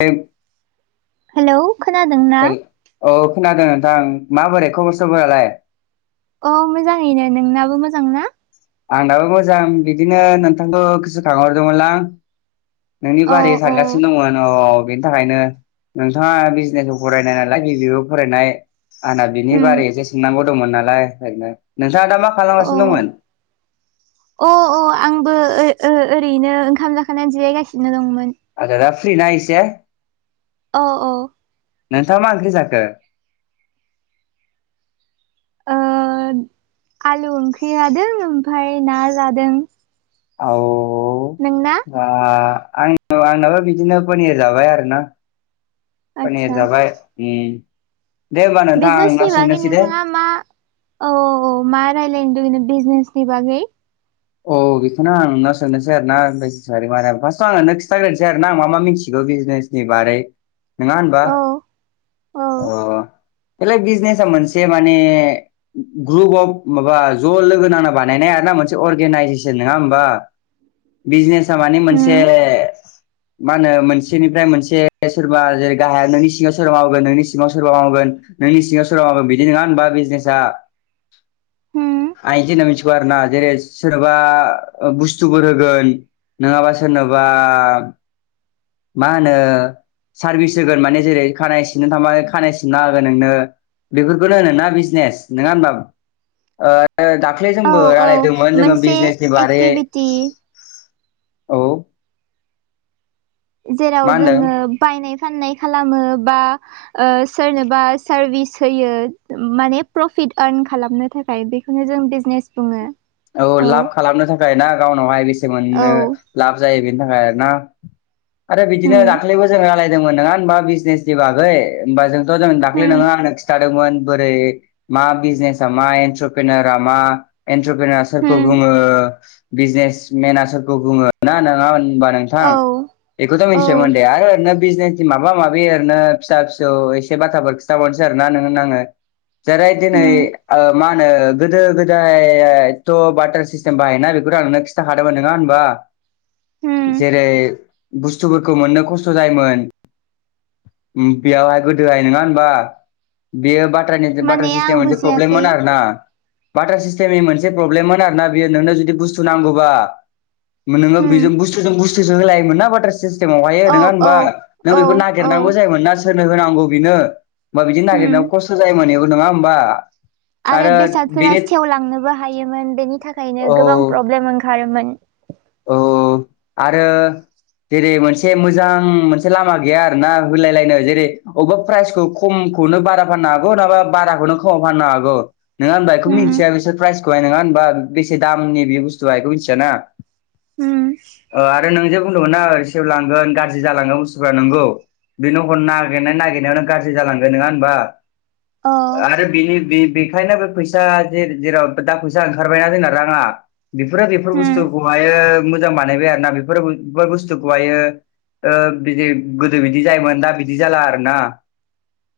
[unintelligible] Hello खोनादोंना? औ खोनादों नोंथां माबोरै खबर सबरालाय? औ मोजाङैनो नोंनाबो मोजां ना? आंनाबो मोजां बिदिनो नोंथांखौ गोसो खांहरदोंमोनलां नोंनि अ बारै अ सानगासिनो दंमोन औ बेनि थाखायनो नोंथाङा बिजनेसबो फरायनाय नालाय [unintelligible] फरायनाय आंना बिनि उम बारै एसे सोंनांगौ दंमोन नालाय ओरैनो नो जादा मा अ खालामगासिनो दंमोन? ओ ओरैनो ओंखाम जाखांनानै जिरायगासिनो दंमोन। आजादा फ्रिना एसे? औ औ नोंथाङा मा ओंख्रि जाखो? ओ आलु ओंख्रि जादों ओमफ्राय ना जादों। आव नोंना? दा आं औ आंनाबो बिदिनो पनिर जाबाय आरो ना। पनिर आदसा जाबाय उम दे होमबा नोंथां आं दा बिजनेसनि बागै सोंनोसै दे नोंथाङा मा औ औ औ मा रायलायनो लुगैनो बिजनेस नि बागै। औ बेखौनो आं नोंनाव सोंनोसै आरो ना [unintelligible] फार्सयाव आं नोंनो खिथाग्रोसै आरोना आं मा मा मिथिगौ। बिजनेसनि बारै नङा होनबा औ औ। बेलाय बिजनेस मोनसे माने ग्रुप अफ माबा ज' लोगो नांना बानायनाय आरो ना मोनसे अर गेनाइजेसन नङा होमबा बिजनेसा मानि मोनसे होम मा होनो मोनसेनिफ्राय मोनसे सोरबा जेरै गाहाया नोंनि सिङाव सोरबा मावगोन नोंनि सिङाव सोरबा मावगोन। नोंनि सिङाव सोरावबा मावगोन बिदि नङा होनबा बिजनेसा। होम आं एदि होनना मिथिगौ आरो ना जेरेस सोरनोबा बुस्थुफोर होगोन नङाबा सोरनोबा मा होनो सार्भिस होगोन माने जेरै खानाय सिननो थांबा खानाय सिनना होगोन नोंनो। बेफोरखौनो होनोना बिजनेस नोङा होनबा ओ ओ दाख्लै औ जोंबो औ रायलायदोंमोन जोङो मोनसे बिजनेसनि बारै एक्टिभिटि औ जेराव मा होनदों जोङो बायनाय फाननाय खालामो। बा ओ सोरनोबा सार्भिस होयो माने प्रफिट आर्न खालामनो थाख खाय बेखौनो जों बिजनेस बुङो। औ लाब खालामनो थाखाय ना गावनावहाय बेसे मोननो औ लाब जायो बे बिनि थाखाय आरो ना आरो बिदिनो होम दाख्लिबो जोङो दोंमोन नङा होमबा बिजनेसनि बागै होमबा जोंथ' जों दाख्लै होम नोङो आंनो खिथादोंमोन। बोरै मा बिजनेसा मा एन्ट्रपेनारा मा? इन्ट्रपेनार सोरखौ होम बुङो बिजनेसमेना सोरखौ बुङो ना नोङा होनबा नोंथां औ बेखौथ' औ मिथिबायमोन दे आरो ओरैनो बिजनेसनि माबा माबि ओरैनो फिसा फिसौ एसे बाथ्राफोर खिथाबावनोसै आरोना नोंनो आङो। जेरै दिनै होम ओ मा होनो गोदो गोदाय एथ' बाटार सिस्टेम बाहायोना बेखौथ' आंनो खिन्थाखादोंमोन नोङा होनबा? होम जेरै बुस्थुफोरखौ मोननो खस्थ' जायोमोन। ओम बेयावहाय गोदोहाय नोङा होनबा बेयो बाथ' फरायनो बाटार माने आं सिस्टेमाव एसे बुजियासै प्रब्लेममोन आरो ना बाटार मोनसे प्रब्लेम आरो ना बियो नोंनो जुदि बुस्थु नांगौबा नोङो होम बिजों बुस्थुजों बुस सोसो हालायोमोन ना बाटार सिस्टेमावहायो औ नोङा औ होमबा नों औ बेखौ औ नागेरनांगौ जायोमोन ना सोरनो होनांगौ बिनो होमबा बिदिनो नागिरनायाव होम खस्थ' जायोमोन नङा होमबा। आरो बेसादफोरा सेवलां नोबो हायोमोन बेनि थाखायनो गोबां औ प्रब्लेम ओंखारोमोन। औ आरो जेरै मोनसे मोजां मोनसे लामा गैया आरोना होलायलायनो जेरै अबेबा प्राइसखौ खम खौनो बारा फाननो हागौबा नङाबा बाराखौनो खमाव फाननो हागौ नङा होनबा बेखौ होम मिन्थिया बिसोर प्राइसखौहाय नङा होनबा बेसे दामनि बे बुस्थुआ बेखौ मिथियाना? होम आरो नोंजों बुंदोंमोनना सेवलांगोन गाज्रि जालांगोन बुस्थुफ्रा नोंगौ बे हरनो नागिरनाय नागिरनायावनो गाज्रि जालांगोन नङा हबा अ आरो बिनि बे बेखायनो बे फैसा जेराव दा फैसा ओंखारबायना जोंना राङा बेफोरो बेफोर होम बुस्थुखौहायो मोजां बानायबाय आरो ना बेफोर बेफोर बुस्थुखौहायो बिदि गोदो बिदि जायोमोन दा बिदि जाला आरोना?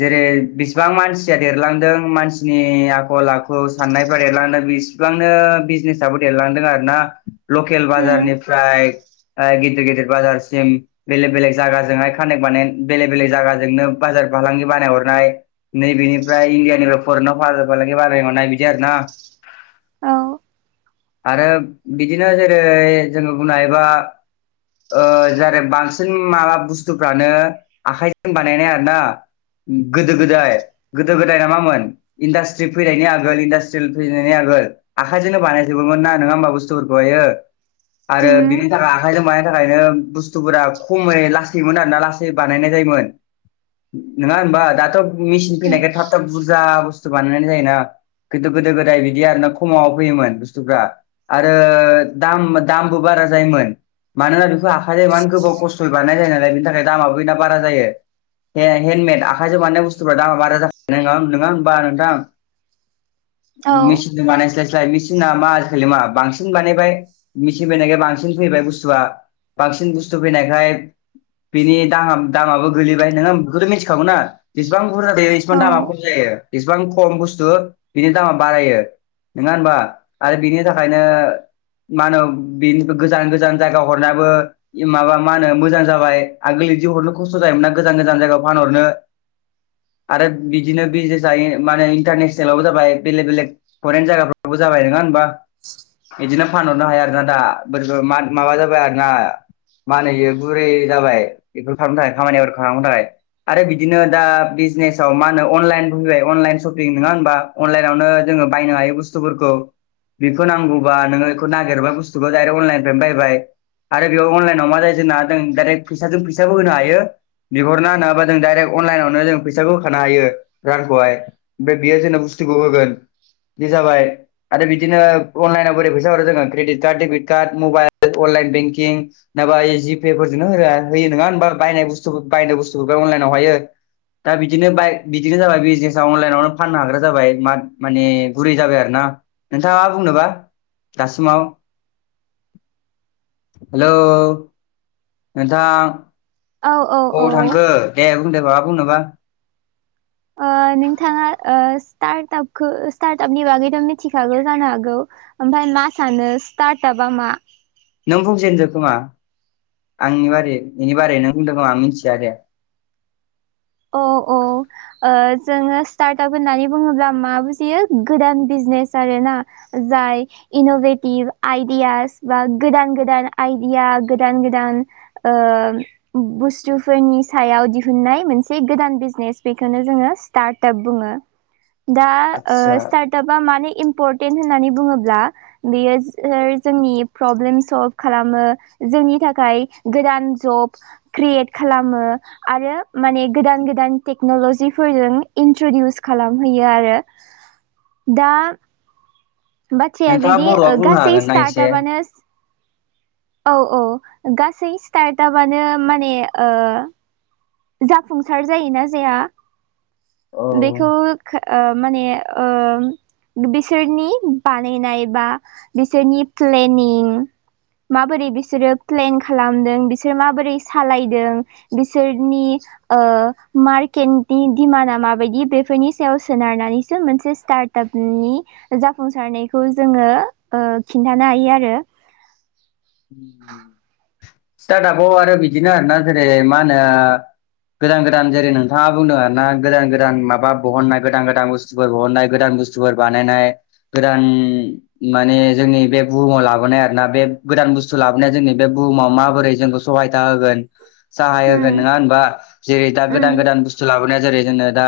जेरै बेसेबां मानसिया देरलांदों मानसिनि आखल आखु साननायफ्रा देरलांदों। बिसिबांनो बिजनेसाबो देरलांदों आरोना लकेल होम बाजारनिफ्राय गिदिर गिदिर बाजारसिम बेलेग बेलेग जायगाजोंहाय कानेक्ट बानाय बेलेग बेलेग जागाजोंनो बाजार फालांगि बानायहरनाय नैबेनिफ्राय इण्डियानिफ्राय फरेनाव भार फालांगि बानायहरनाय बिदि आरोना? [inaudible] औ आरो बिदिनो जेरै जोङो बुंनो हायोबा जेरै बांसिन माबा बुस्थुफ्रानो आखायजों बानायनाय आरो ना? गोदो गोदाय गोदो गोदाय नामोन इन्डास्ट्रि फैनायनि आगोल इन्डास्ट्रियेल फैनायनि आगोल आखाइजोंनो बानायजोबोमोन ना नङा मा बुस्थुफोरखौहायो। औ आरो बिनि थाखाय आखाइजों बा थाखायनो बुस्थुफोरा खमै लासैमोन आरोना लासै बानायनाय जायोमोन। नङा होनबा दाथ' मेसिन फैनायखाय थाब थाब बुरजा बुस्थु बानायनाय जायोना? खिन्थु गोदो गोदाय बिदि आर ना खमावाव फैयोमोन बुस्थुफ्रा आरो दाम दामबो बारा जायोमोन मानोना बेखौ आखाय जाय मानो गोबाव खस्थयै बानाय जाय बिनि थाखाय दामाबो बिना बारा जायो। हेन्दमेद आखाइजों बानायनाय बुस्थुफोरा दामा बारा जाख नङा नङा ओमबा नोंथां? औ मेचिनजों बानायस्लायस्लाय मेसिना मा आजिखालि मा बांसिन बानायबाय। मिथिंबायैनायखाय बांसिन फैबाय बुस्थुआ बांसिन बुस्थु फैनायखाय बेनि दा दामाबो गोलैबाय नोङो बेखौथ' मिथिखागौ ना जसेबां बुरजा जायो इसेबां दामा खम औ जायो इसेबां खम बुस्थु बिनि दामा बारायो। नङा होनबा आरो बिनि थाखायनो मा होनो बेनि गोजान गोजान जायगा हरनायाबो माबा मा होनो मोजां जाबाय आगोलनि हरनो खस्थ' जायोमोना गोजान गोजान जायगायाव फानहरनो आरो बिदिनो बिजनेस माहोने इन्टारनेसनेलावबो जाबाय बेलेग बेलेग फरेन जायगाफ्रावबो जाबाय नङा होनबा इदिनोब फानहरनो हाया आरोना दा बोरै माबा जाबाय आरोना मा होनो बियो बुरै जाबाय बेफोर खालामनो थाखाय खामानि खालामनो थाखाय। आरो बिदिनो दा बिजनेसाव मा होनो अनलाइनबो फैबाय अनलाइन सपिं नङा होनबा अनलाइनावनो जौंयो बायनो हायो बुसथुफोरखौ बेखौ नांगौबा नोंङो खौ नागिरबाय बुस्थुखौ डाइरे अनलाइन बायबाय। आरो बेयाव अनलाइनाव मा जायो जोंना जों डाइरेक्ट फैसाजों फैसाबो होनो हायो। बिहरना होनाबा जों डाइरेक्ट अनलाइनावनो जों फैसाखौ हो खानो हायो रानखौहाय ओमफ्राय बेयो जोंब बुस्थु [unintelligible] होगोन बे जाबाय आरो बिदिनो अनलायेनाव बोरै फैस [unintelligible] हरो जोङो credit card debit card mobile online banking नाबा जिपे फोरजोंनो हो होयो नङा ओनबा बायनाय बुस्थुफो बाय बुस्थु लायेनाव हायो। दा बिदिनो बाय बिदिनो जाबाय बिजनेसा अनलाइनावनो फाननो हाग्रा जाबाय मा माने गुरै जाबाय आरो ना [unintelligible] नोंथाङा मा बुंनोबा? दासिमाव हेलौ नोंथां औ अबाव औ ओ थांखो दे बुंदो माबा बुंनोबा। टार्टआपखो स्टार्ट आपनि बागैथ' मिथिखागौ जानो हागौ ओमफाय मा सानो स्टार्ट आप बा मा? नों बुंजेनदो खोमा आंनि बारै बेनि बारैनों बुंदों आं मिथिया दे। औ औ ओ जोङो स्टार्ट आप होननानै बुङोब्ला मा बुजियो गोदान बिज नेस आरोना जाय इन'भेटिभ आइदियास बा गोदान गोदान आइदि या गोदान गोदान ओ बुस्थुफोरनि सायाव दिहनाय मोनसे गोदान बिजनेस बेखौनो जोङो स्टार्टआप बुङो। दा आदसा ओ स्टार्ट आपा माने इम परटेन होननानै बुङोब्ला बेयो जोंनि प्रब्लेम सल्भ खालामो। जोंनि थाखाय गोदान जब क्रियेट खालामो आरो माने गोदान गोदान टेक्नलजिफोरजों इन्ट्रडिउस खालामहैयो आरो दा बाथ्राया नोंथाङा बिदि ओ बर'आव बुंनो गासै हागोन ना एसे स्टार्टआपानो औ औ गासै स्टार्टापानो माने ओ जाफुंसार जायोना जाया औ बेखौ खो ओ माने ओम बिसोरनि बानायनाय बा बिसोरनि प्लेनिं माबोरै बिसोरो प्लेन खालामदों बिसोर माबोरै सालायदों बिसोर नि ओ मारकेटदि दिमाना माबायदि बेफोरनि सायाव सोनारनानैसो मोन से स्टार्टापनि जाफुंसारनायखौ जोङो ओ खिन्थानो हायो आरो [unintelligible] स्टार्टापाव आरो बिदिनो आरो ना जेरै मा होनो गोदान गोदान जेरै नोंथाङा बुंदों आरो ना गोदान गोदान माबा बहननाय गोदान गोदान बुस्थुफोर बहननाय गोदान बुस्थुफोर बानायनाय गोदान माने जोंनि बे बुहुमाव लाबोनाय आरो ना बे गोदान बुस्थु लाबोनाया जोंनि बे बुहुमाव माबोरै जोंखौ सहायथा होगोन [unintelligible] उम होगोन नोङा होनबा जेरै दा उम गोदान गोदान बुस्थु लाबोनाया जेरै जोंनो दा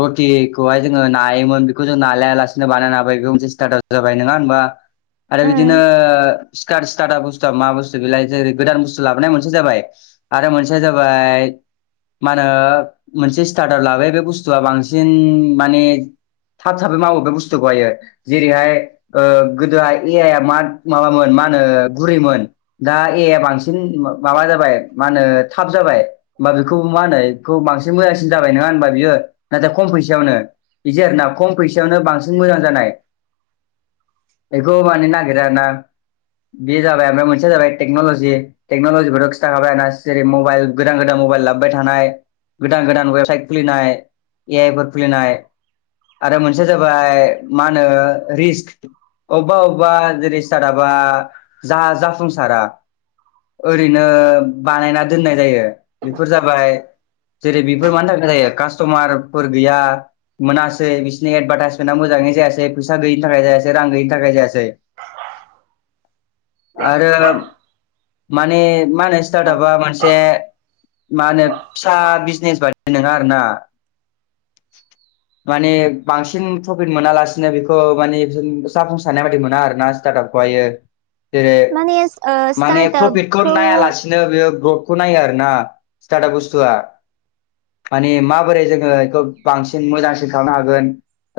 रटिखौहाय जोङो नायोमोन बेखौ जों ना [unintelligible] लासेनो बानायनो हाबाय बेबो मोनसे स्टार्टाप जाबाय नोङा होनबा आरो उम बिदिनो स्कार स्टार्टा बुस्थु मा बुस्थु बेलाय जेरै गोदान बुस्थु लाबोनाय मोनसेया जाबाय आरो मोनसेया जाबाय मा होनो मोनसे स्टार्टार लाबाय बे बुस्थुआ बांसिन माने थाब थाबै मावो बे बुस्थुखौहायो जेरैहाय ओ गोदोहाय ए आइ आ मा माबामोन मा हो गुरैमोन दा ए आइ आ बांसिन माबा जाबाय मा होनो थाब जाबाय [unintelligible] बेखौ मा होनो बेखौ बांसिन मोजांसिन जाबाय नङा होनबा बियो। नाथाय खम फैसायावनो बिदि आरो ना खम फैसायावनो बांसिन मोजां जानाय बेखौ मानि नागिरा आरोना। बे जाबाय आरो ना मोनसेया जाबाय टेक्न'लजि। टेक्न'लजिफोरा खिथाखाबाय आरो ना जेरै मबाइल गोदान गोदान मबाइल लाबोबाय थानाय, गोदान गोदान वेबसाइट खुलिनाय, ए आइ फोर खुलिनाय आरो मोनसेया जाबाय मा होनो रिस्क अबेबा अबेबा जेरै स्टार्टाप बा जा-जाफुंसारा ओरैनो बानायना दोननाय जायो। बेफोर जाबाय जेरै बेफोर मानि थाखाय जायो कास्ट'मारफोर गैया मोनासै बिसोरनि एडभार्टाइसमेन्टआ मोजां जायासै, फैसा गैयैनि थाखाय जायासै, रां गैयैनि थाखाय जायासै आरो माने मा होनो औ स्टार्टापा मोनसे मा होनो फिसा बिजनेस बायदि नोङा आरो ना माने बांसिन ट्रफिट मोनालासिनो बेखौ माने [unintelligible] जाफुंसारनाय बायदि मोना आरो ना। स्टार्टापखौहायो। जेरै माने ओ माने प्रफिटखौ स्टार्टआपखौ नायालासिनो बेयो [unintelligible] खौ नायो आरो ना स्टार्टाप बुस्थुवा। माने माबोरै जोङो बेखौ बांसिन मोजांसिन खालामनो हागोन।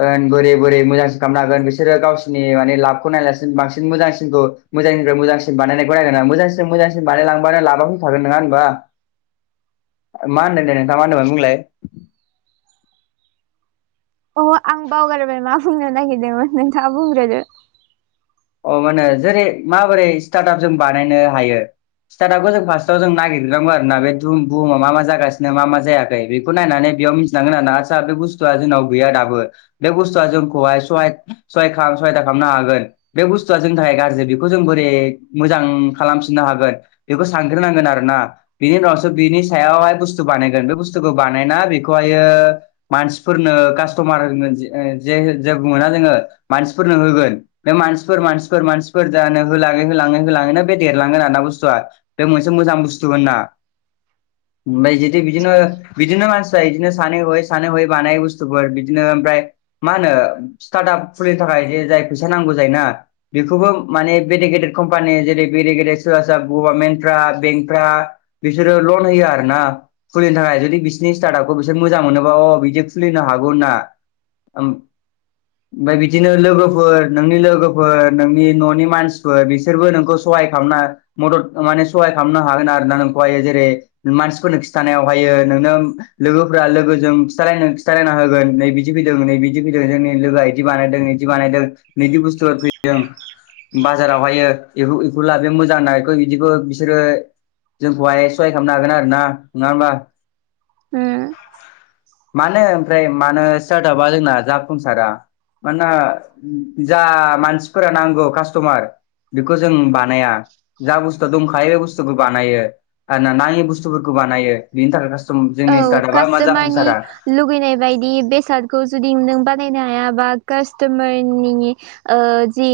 ओं बोरै बोरै मोजांसिन खामनो हागोन बिसोरो गावसिनि माने लाबखौ नायालासि बांसिन मोजांसिनखौ मोजांनिफ्राय मोजांसिन बानायनायखौ नायगोना मोजांसिन मोजांसिन बानायलांबानो लाबा फैखागोन नोङा होनबा मा होनदों दे नोंथाङा मा होनदोंमोन बुंलाय अह आं बावगारबाय मा बुंनो नागिरदोंमोन नोंथाङा बुंग्रोदो। अ मा होनो जेरै माबोरै स्टार्टाप जों बानायनो हायो स्तार्टापखौ जों फार्स्टाव जों नागिरग्रोमोन [unintelligible] बे दुम बुहुमाव मा मा जागासिनो मा मा जायाखै बेखौ नायनानै इयाव मिथिलांगोन आरो ना। आदसा बे बुस्थुआ जोंनाव गैया दाबो बे बुस्थुआ जोंखौहाय सहाय सहाय खा सहायदा खामनो हागोन। बे बुस्थुआ जोंनि थाखाय गाज्रि बेखौ जों बोरै मोजां खालामफिननो हागोन बेखौ सानग्रोनांगोन आरो ना। ना बिनि उनावसो बिनि सायावहाय बुस्थु बानायगोन। बे बुस्थुखौ बानायना बेखौहायो मान सिफोरनो कास्थमारनो जे ओ जे [unintelligible] बुङो ना जोङो मानसिफोरनो होगोन। बे मानस सिफोर मानसिफोर जानो होलाङै होलाङै होलाङैनो बे देरलांगोन ना बुस्थुवा। बे मोनसे मोजां बुस्थु थु होनना। जदि बिदिनो बिदिनो मानसिफ्रा बिदिनो सानै हयै सानै हयै बानायै बुस्थुफोर बिदिनो ओमफ्राय मा होनो स्टार्टआप खुलिनो थाखाय जे जाय फैसा नांगौ जायोना बेखौबो माने बेडि गेदेड कम्पानि जेरै बेडे गेदेद सोरबा सोर गभार्नमेन्टफ्रा बेंकफ्रा बिसोरो लन होयो आरोना खुलिनो थाखाय जुदि बिसोरनि स्टार्टआपखौ बिसोर मोजां मोनोबा अ बिदि खुलि लिनो हागौ होनना ओमफाय बिदिनो लोगोफोर नोंनि लोगो फोर नोंनि न'नि मानसिफोर बिसोरबो नोंखौ सहाय खालामना मदद माने सहाय खालामनो हागोन आरो आरोना नोंखौहाय जेरै मानसिफोरनो खिथानायाव हायो नोंनो लोगोफोरा लोगोजों खिथालायनो खिथालायना होगोन नै बिदि फैदों नै बिदि फैदों जोंनि लोगोआ इदि बानायदों इदि बानायदों नैदि बुस्थु फै जों बाजारावहायो इखौ बेखौ लाबो मोजां थाखाय इदिखौ बिदिखौ बिसोरो जोंखौहाय सहाय खामनो हागोन आरो ना नङा होमबा होम मानो ओमफ्राय मानो स्टार्टआपा जोंना जाफुंसारा मानना जा मानसिफोरा नांगौ कास्टमार बेखौ जों बानाया जा बुस्थुआ दंखायो बे बुस्थुखौ बानायो आरोना नाङि बुस्थुफोरखौ बानायो बेनि थाखाय कास्टम औ जोंनि स्टार्टआपा मा कास्ट'मारनि जाफुंसारा लुगैनाय बायदि बेसादखौ जुदि नों बा नायनो हायाबा कास्टमारनि ओ जि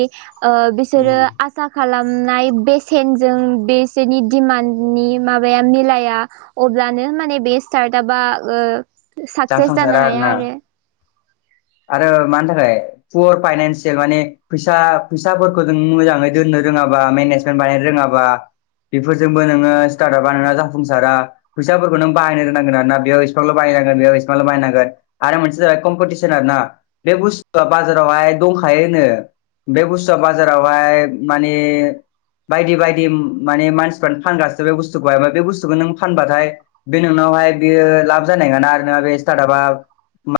ओ बिसोरो आसा खालाम नाय बेसेनजों बेसोरनि दिमाननि माबाया मिलाया अब्लानो माने बे स्टार्टआपा ओ साकसेस जानो जाफुंसारा हाया आरोना आरो आरो मानि थाखाय पर फाइनान्सियेल माने फैसा फैसाफोरखौ जों मोजाङै दोननो रोङाबा मेनेजमेन्ट बानायनो रोङाबा बेफोरजोंबो नोङो स्टार्टआबा नोंना जाफुंसारा फैसाफोरखौ नों बाहायनो रोंनांगोन आरोना बेयाव एसफारल' बाहाय बेयाव एसफारल' बाहायनांगोन आरो मोनसेया जाबाय कमपति सन आरोना बे बुस्थुआ बाजारावहाय दंखायो होनो बे बुस्थुआ बाजारावहाय मानि बायदि बायदि माने मानसिफोरानो फानगासिनो बे बुस्थुखौहाय बे बुस्थुखौ नों फानबाथाय बे नोंनाव हाय बेयो लाब जानाय नङाना आरो बे स्टार्टआपा